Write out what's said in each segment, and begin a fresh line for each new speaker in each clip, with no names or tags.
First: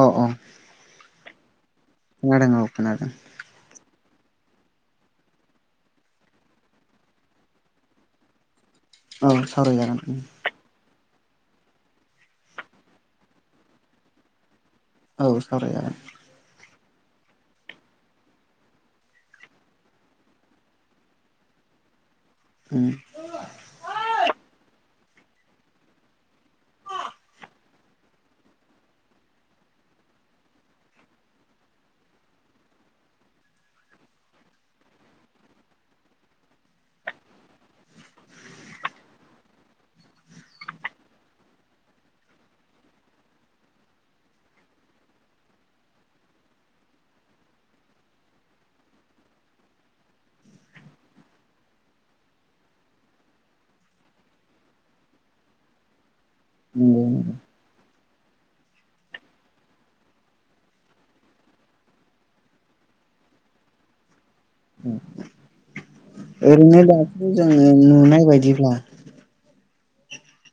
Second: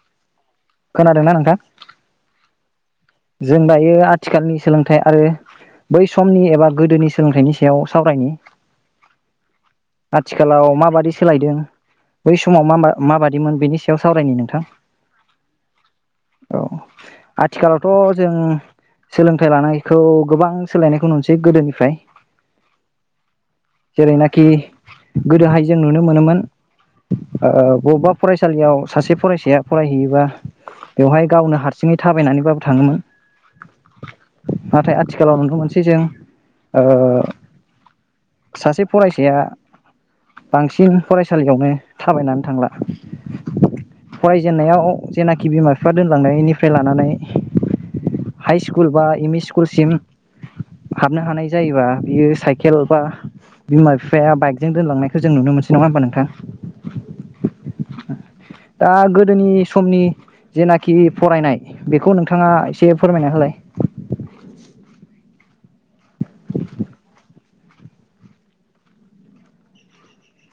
अ अ
खोनादों ना नोंथां
खोनादों औ खोनादों
जों दायो आथिखालनि सोलोंथाइ आरो बै समनि एबा गोदोनि सोलोंथाइनि सायाव सावरायनायनि
औ सावरायजागोन
आथिखालाव माबायदि सोलायदों बै समाव मा माबादिमोन बेनि सायाव सावरायनि नोंथां
औ सावरायजागोन
औ आथिखालावथ जों सोलोंथाइ लानायखौ गोबां सोलायनायखौ नुनोसै गोदोनिफ्राय जेरै नाखि गोदोहाय जों नुनो मोनोमोन ओ बबेबा फरायसालियाव सासे फरायसाया फरायहैयोबा बेवहाय गावनो हारसिङै थाबायनानैबाबो थाङोमोन नाथाय आथिखालाव नुनो मोनसै जों ओ सासे फरायसाया बांसिन फरायसालियावनो थाबायनानै थांला फरायजेननायाव जेनाखि बिमा बिफा दोनलांनायनिफ्राय लानानै हाइ स्कुल बा एम इ स्कुलसिम हाबनो हानाय जायोबा बियो साइकेल बा बिमा बिफाया बाइकजों दोनलांनायखौ जों नुनो मोनसै नङा ह होनबा नोंथां
नंगौ नोंथां
दा गोदोनि समनि जेनाखि फरायनाय बेखौ नोंथाङा एसे फोरमायना होलाय
ओरैनो दाथ जोङो नुनाय बायदिब्ला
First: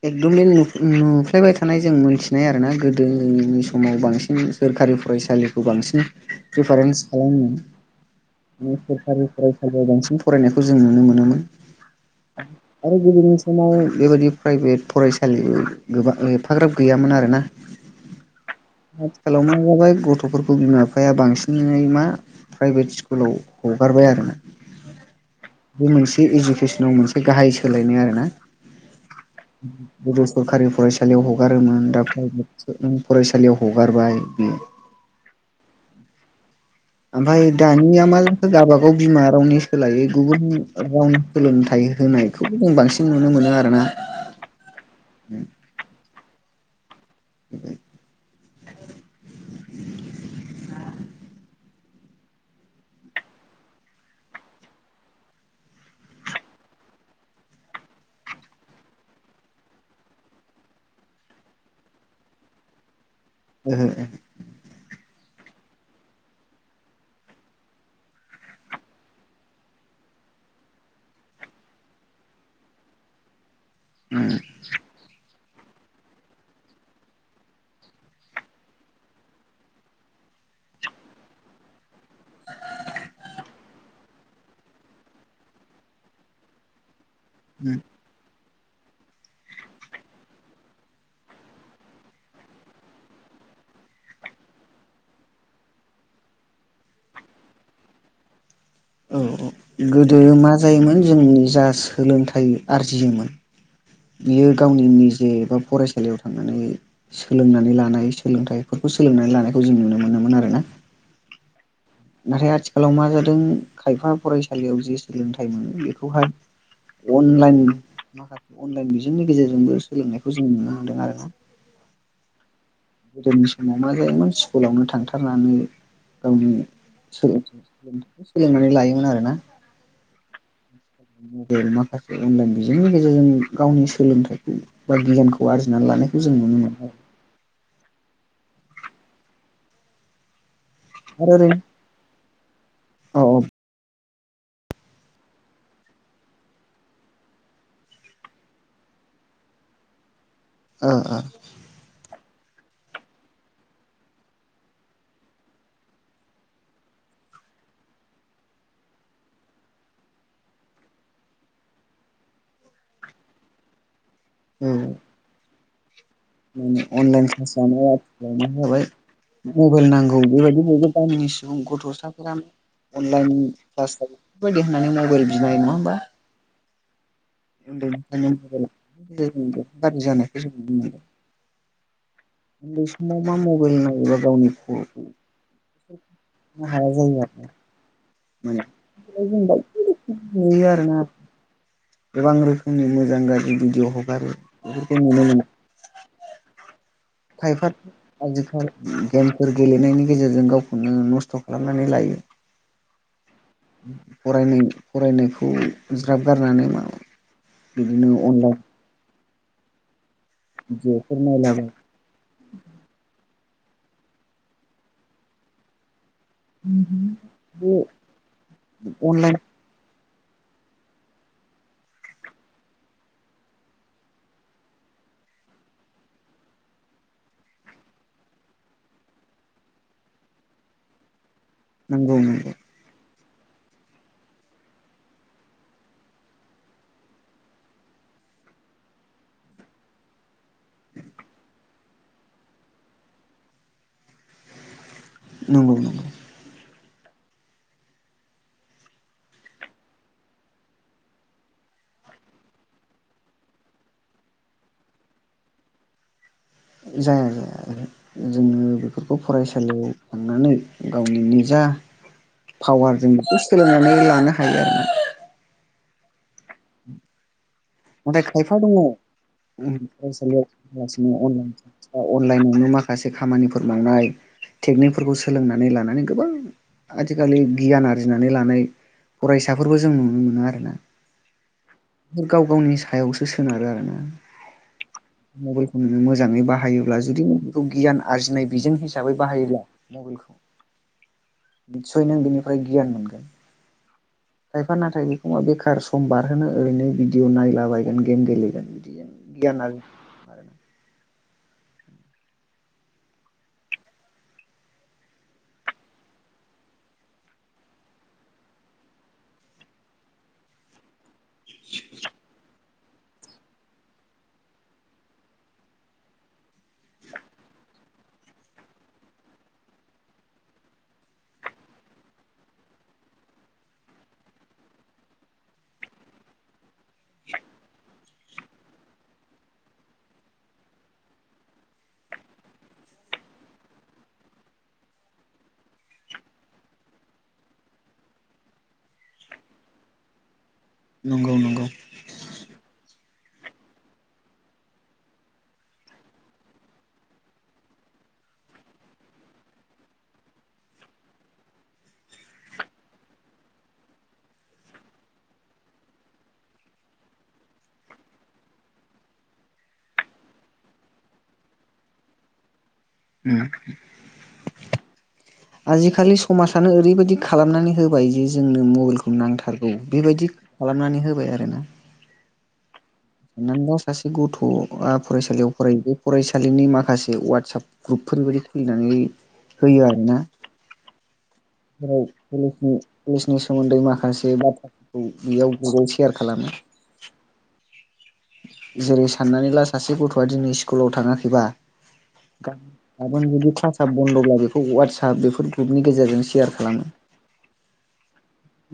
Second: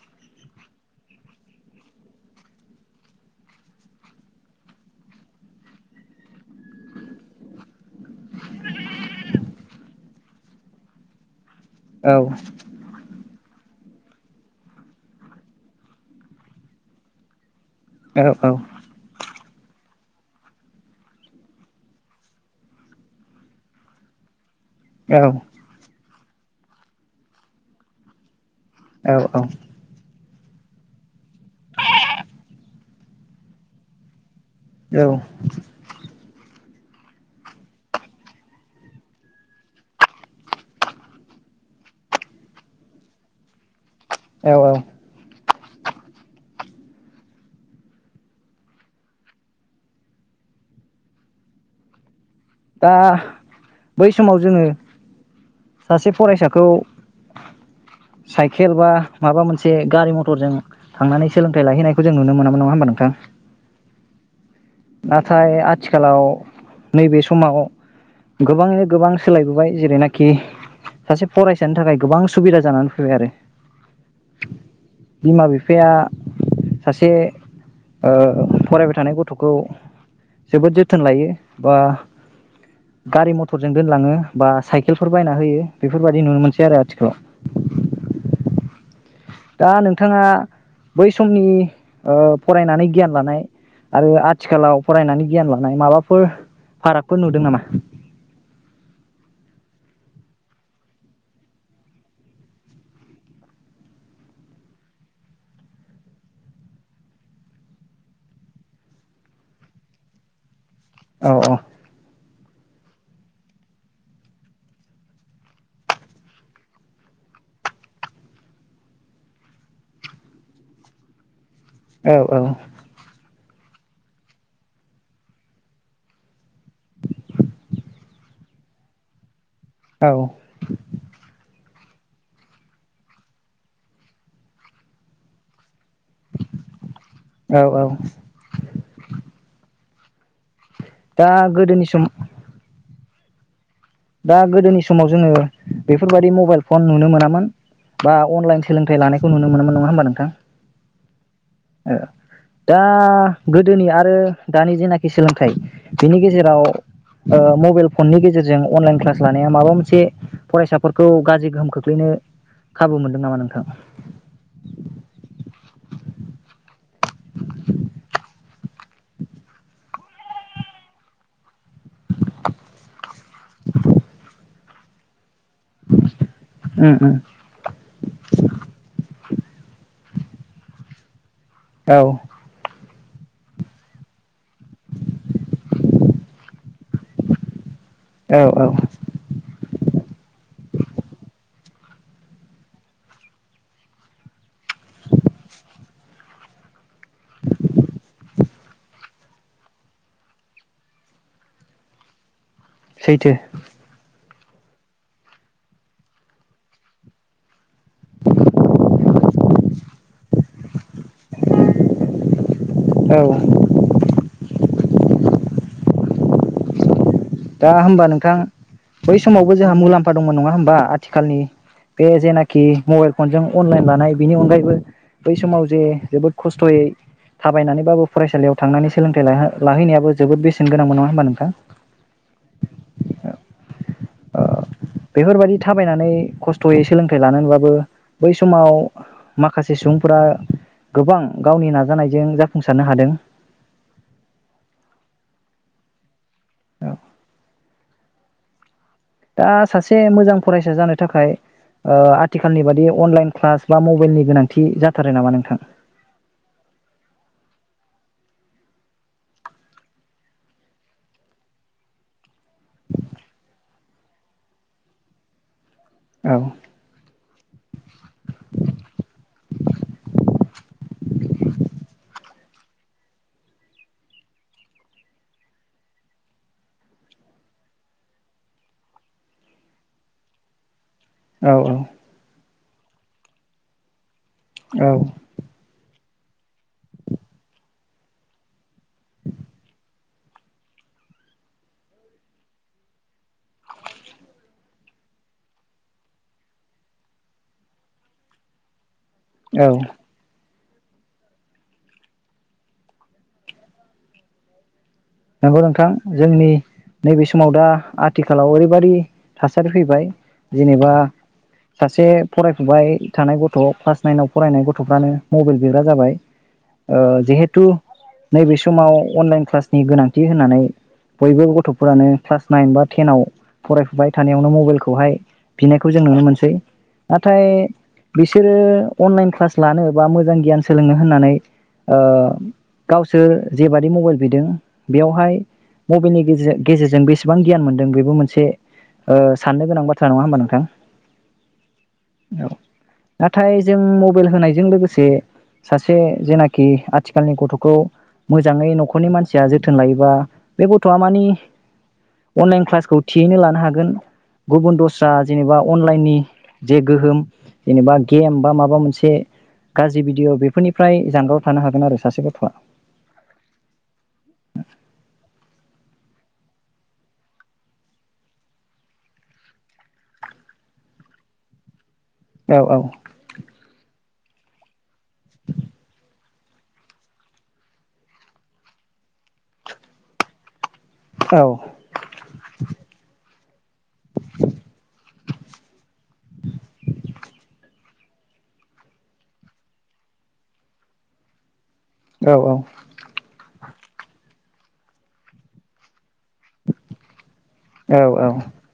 एकदम नुफ्लायबाय थानाय जों मोनथिनाय आरोना गोदोनि समाव बांसिन सोरखारि फरायसालिखौ बांसिन पदिफारेन्स खालामोन सोरखारि फरायसालियाव बांसिन फरायनायखौ जों नुनो मोनोमोन
औ
आरो गोदोनि समाव बेबायदि प्राइभेट फरायसालि गोबां एफाग्राब गैयामोन आरोना
औ औ
आथिखालाव मा जाबाय ग गथ'फोरखौ बिमा बिफाया बांसिनै मा प्राइभेट स्कुलाव हगारबाय आरो ना
औ
बे इडुकेसनाव मोनसे गाहाय सोलायनाय आरो ना [unintelligible] सरखारि फरायसालियाव हगारोमोन दा प्राइभेट फरायसालियाव हगारबाय ओं
औ
ओमफ्राय दानिया मा जोंखौ गावबागाव बिमा रावनि सोलायै गुबुन रावनि सोलोंथाइ होनायखौबो जों बांसिन नुनो मोनो आरो ना
औ औ
[inaudible] [inaudible]
दा बै समाव जोङो सासे फरायसाखौ साइकेल बा माबा मोनसे गारि मथरजों थांनानै सोलोंथाइ लाहैनायखौ जों नुनो मोनामोन नङा होनबा नोंथां
ओं ओं
नाथाय आथिखालाव नैबे समाव गोबाङैनो गोबां सोलायबोबाय जेरैनाखि सासे फरायसानि थाखाय गोबां सुबिदा जानानै फैबाय आरो
उम
बिमा बिफाया सासे ओ फरायबाय थानाय गथ'खौ खौ जोबोद जोथोन लायो बा गारि मथरजों दोनलाङो बा साइकेलफोर बायना होयो बेफोरबायदि नुनो मोनसै आरो आथिखालाव
उम
दा नोंथाङा बै समनि ओ फरायनानै गियान लानाय आरो आ आथिखालाव फरायनानै गियान लानाय माबाफोर फारागफोर नुदों नामा?
औ गोदो मा जायोमोन जोंनि जा सोलोंथाइ आरजियोमोन बियो गावनि निजे एबा फरायसालियाव थांनानै सोलोंनानै लानाय सोलोंथाइफोरखौ सोलोंनानै लानायखौ जों नुनो मोनोमोन आरो ना
औ औ
नाथाय आथिखालाव मा जादों खायफा फरायसालियाव जे सोलोंथाइ मोनो बेखौहाय अनलाइन माखासे अनलाइन बिजोंनि गेजेरजोंबो सोलोंनायखौ जों नुनो हादों आरोना
औ औ
गोदोनि समाव मा जायोमोन स्कुलावनो थांथारनानै गावनि सोलोंथाइ सोलोंनानै लायोमोन आरोना
औ
मबेल माखासे अनलाइन बिजोंनि गेजेरजों गावनि सोलोंथाइखौ बा गियानखौ आरजिनानै लानाय खौ जों मोनो मोबाय
औ औ दा
आरो ओरैनो
गोदोनि सम
औ औ
दा गोदोनि समाव जोङो बेफोर बायदि मबाइल फन नुनो मोनामोन बा अनलाइन सोलोंथाइ लानायखौ नुनो मोनामोन नङा होनोमबा नोंथां
ओ ओ
ओ दा गोदोनि आरो दानि जेनाखि सोलोंथाइ बिनि गेजेराव ओ मबाइल फननि गेजेरजों अनलाइन क्लास लानाया माबा मोनसे फरायसाफोरखौ गाज्रि गोहोम खोख्लैनो खाबु मोनदों नामा नोंथां?
उम उम अनलाइन क्लास जानाय आथिखालाव मा जाबाय मबाइल नांगौ बेबायदि बय गामिनि सुबुं गथ'साफोरानो अनलाइन क्लास बेफोरबायदि होननानै मबाइल बिनाय नङा होमबा
उम उम
उन्दैनिफ्राय गाज्रि जानायखौ जों नुनो मोनबाय
औ
बै समाव मा मबाइल नायोबा गावनि हाया जायो
औ
आरोना
औ
[unintelligible] गोबां रोखोमनि मोजां गाज्रि भिडिअ' हगारो बेफोरखौ नुनो मोनो खायफा आजिखालि गेमफोर गेलेनायनि गेजेरजों गावखौनो नस्थ' खालामनानै लायो
सैथो
फरानाय फरायनायखौ ज्राब गारनानै मा बिदिनो अनलाइन जेफोर नायलाबा
औ
[inaudible]
दा होमबा नोंथां बै
अनलाइन
समावबो जोंहा मुलाम्फा फा दंमोन नङा होमबा आथिखालनि बे जेनाखि मबाइल फनजों अनलाइन लानाय बिनि अनगायैबो बै समाव जे जोबोद खस्थ'यै थाबायनानैबाबो फरायसालियाव थांनानै सोलोंथाइ लाहैनायाबो जोबोद बेसेन गोनां नङा होमबा नोंथां
नंगौ नंगौ
ओ बेफोर बायदि थाबायनानै खस्थ'यै सोलोंथाइ लानानैबाबो बै समाव माखासे सुबुंफोरा गोबां गावनि नाजानायजों जाफुंसारनो हादों
नोंगौ नोंगौ
औ दा सासे मोजां फरायसा जानो थाखाय ओ आथिखालनि बादि अनलाइन क्लास बा मबाइलनि गोनांथि जाथारो नामा नोंथां?
जाया जाया आरो जोङो बेफोरखौ फरायसालियाव थांनानै गावनि निजा पावार जों बेखौ सोलोंनानै लानो हायो आरो ना
औ
नाथाय खायफा दङ फरायसालियाव सिनोनलाइ अनलाइनावनो माखासे खामानिफोर मावनाय टेकनिकफोरखौ सोलोंनानै लानानै गोबां आथिखालि गियान आर्जिनानै लानाय फरायसाफोरबो जों नुनो मोनो आरोना
औ औ
गाव गावनि सायावसो सोनारो आरोना
औ
मबेलखौ मोजांङै बाहायोब्ला जुदि बेखौ गियान आरजिनाय बेजों हिसाब हिसाबै बाहायोब्ला मबाइलखौ निसय नों बेनिफ्राय गियान मोनगोन। खायफा नाथाय बेखौ बेखार सम बारहोनो ओरैनो भिदिअ' नायलाबायायगोन गेम गेलेगोन बिदिनो
औ
गियानारि
नंगौ नोंथां जोंनि नैबे समाव दा आथिखालाव ओरैबायदि थासारि फैबाय जेनेबा सासे फराय फुबाय थानाय गथ' क्लास नाइनाव फरायनाय गथ'फ्रानो मबाइल बिरग्रा जाबाय ओ जिहेथु नैबे समाव अनलाइन क्लास नि गोनांथि होननानै बयबो गथ'फोरानो क्लास नाइन बा टेनाव फरायफुबाय थानायावनो मबाइलखौहाय बिनायखौ जों नुनो मोनसै। नाथाय बिसोरो अनलाइन क्लास लानो बा मोजां गियान सोलोंनो होननानै ओ गावसोर जेबादि मबाइल बिदों बेयावहाय मबाइलनि गेजेर गेजेरजों बेसेबां गियान मोनदों बेबो मोनसे ओ साननो गोनां बाथ्रा नंङा होमबा नोंथां?
नंगौ नंगौ।
नाथाय जों मबाइल होनायजों लोगोसे सासे जेनाखि आथिखालनि गथ'खौ मोजांङै न'खरनि मान सिया जोथोन लायोबा बे गथ'आ माने अनलाइन क्लासखौ थियैनो लानो हागोन गुबुन दस्रा जेनेबा अनलाइननि जे गोहोम जेनेबा गेम बा माबा मोनसे गाज्रि भिडिय' बेफोरनिफ्राय जानगाराव थानो हागोन आरो सासे गथ'आ।
उम आजिखालि समाजानो ओरैबादि खालामनानै होबाय जे जोंनो मबाइलखौ नांथारगौ बेबायदि खालामनानै होबाय आरोना।
औ औ
नोंल' सासे गथ'आ फरायसालियाव फरायो बे फरायसालिनि माखासे वाट साप ग्रुपफोरबायदि खुलिनानै होयो आरो ना।
औ
[unintelligible] नि सोमोन्दै माखासे बाथ्राफोरखौ बेयाव ग्रुपआव सेयार खालामो। जेरै- साननानै ला सासे गथ'आ दिनै स्कुलाव थांङाखैबा [unintelligible]
औ
[unintelligible] बन्द'ब्ला बेखौ वाट साप बेफोर ग्रुपनि गेजेरजों सेयार खालामो।
औ औ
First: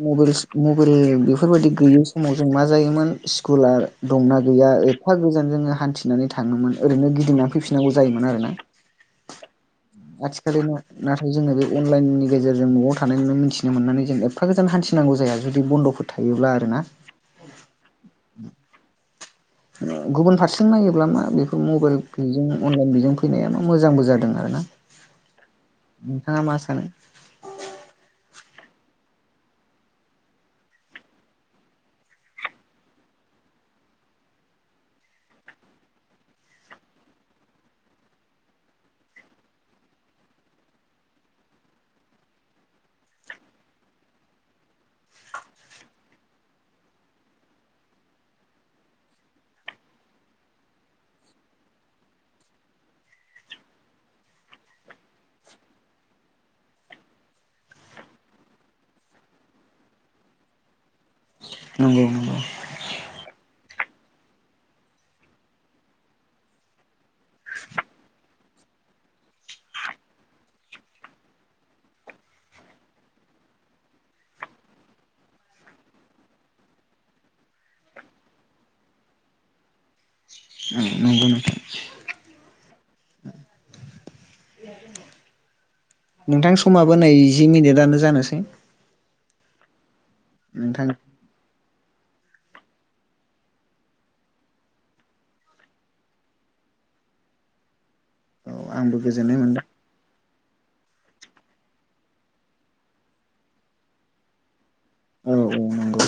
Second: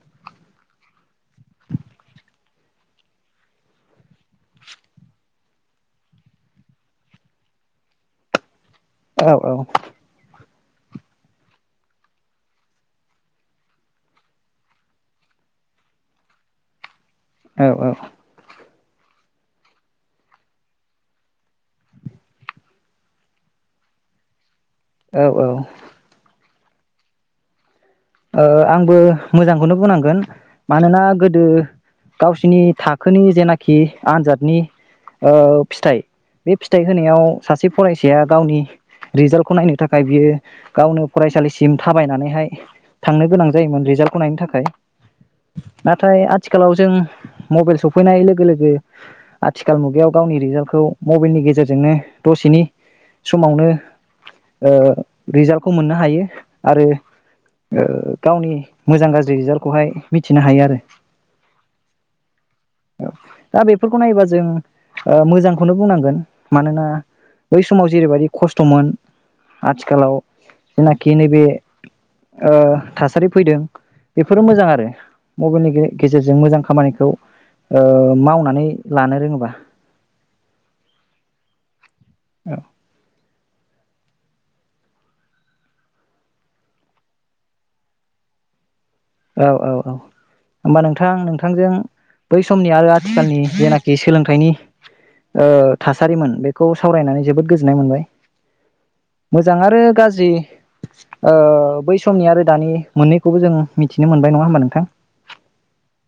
मबाइल मबाइल बेफोरबायदि गैयै समाव जों मा जायोमोन स्कुला दंना गैया एफा गोजान जोंङो हान्थिनानै थांङोमोन ओरैनो गिदिंनानै फैफिननांगौ जायोमोन आरो ना।
औ औ
खालिनि नाथाय जोंङो बे अनलाइननि गेजेरजों न'आव थानायनो मिथिनो मोननानै जों एफा गोजान हान्थिनांगौ जाया जुदि बन्द'फोर थायोब्ला आरो ना।
औ औ
गुबुन फारसे नायोब्ला मा बेखौ मबाइल बेजों अनलाइन बेजों फैनाया मा मोजांबो जादों आरो ना।
औ औ
नोंथांङा मा सा सानो?
ओ आंबो मोजांखौनो बुंनांगोन मानोना गोदो गावसिनि थाखोनि जेनाखि आनजादनि ओ फिथाइ बे फिथाइ होनायाव सासे फरायसाया गावनि रिजाल्टखौ नायनो थाखाय बियो गावनो फरायसालिसिम थाबायनानैहाय थांनो गोनां जायोमोन रिजाल्टखौ नायनो थाखाय। नाथाय आथिखालाव जों मबाइल सफैनाय लोगो लोगो आथिखाल मुगायाव गावनि रिजाल्टखौ मबाइलनि गेजेरजोंनो दसेनि समावनो ओ रिजाल्टखौ मोननो हायो आरो ओ गावनि मोजां गाज्रि रिजाल्टखौहाय मिथिनो हायो आरो।
नंगौ नंगौ।
औ दा बेफोरखौ नायोबा ओ जों मोजांखौनो बुंनांगोन मानोना बै समाव जेरैबायदि खस्थ'मोन आथिखालाव जेनाखि नैबे ओ थासारि फैदों बेफोरो मोजां आरो मबाइलनि गेजेरजों मोजां खामानिखौ ओ मावनानै लानो रोंङोबा
नंगौ नोंथां
औ।
नोंथां समाबो नै जि मिनिटआनो जानोसै।
औ औ औ। होमबा नोंथां नोंथांजों। बै समनि आरो आथिखालनि जेनाखि सोलोंथाइनि ओ थासारिमोन बेखौ सावरायनानै जोबोद गोजोननाय मोनबाय।
औ आंबो गोजोननाय
मोजां
मोनदों
आरो गाज्रि। ओ बै समनि आरो दानि मोननैखौबो जों। मिथिनो मोनबाय नङा होमबा नोंथां?
औ औ नंगौ।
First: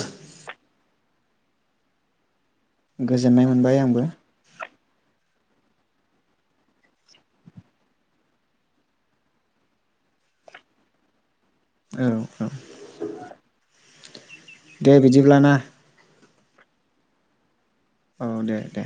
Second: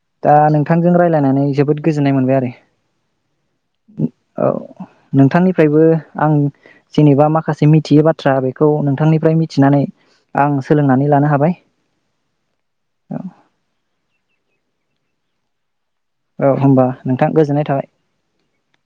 थांजों रायलायनानै जोबोद गोजोननाय मोनबाय आरो।
गोजोननाय मोनबाय आंबो।
औ नोंथांनिफ्रायबो आं जेनेबा माखासे मिथियै बाथ्रा बेखौ नोंथांनिफ्राय मिथिनानै आं सोलोंनानै लानो हाबाय।
औ औ। दे बिदिब्ला ना।
औ होमबा नोंथा गोजोननाय थाबाय।
औ दे दे।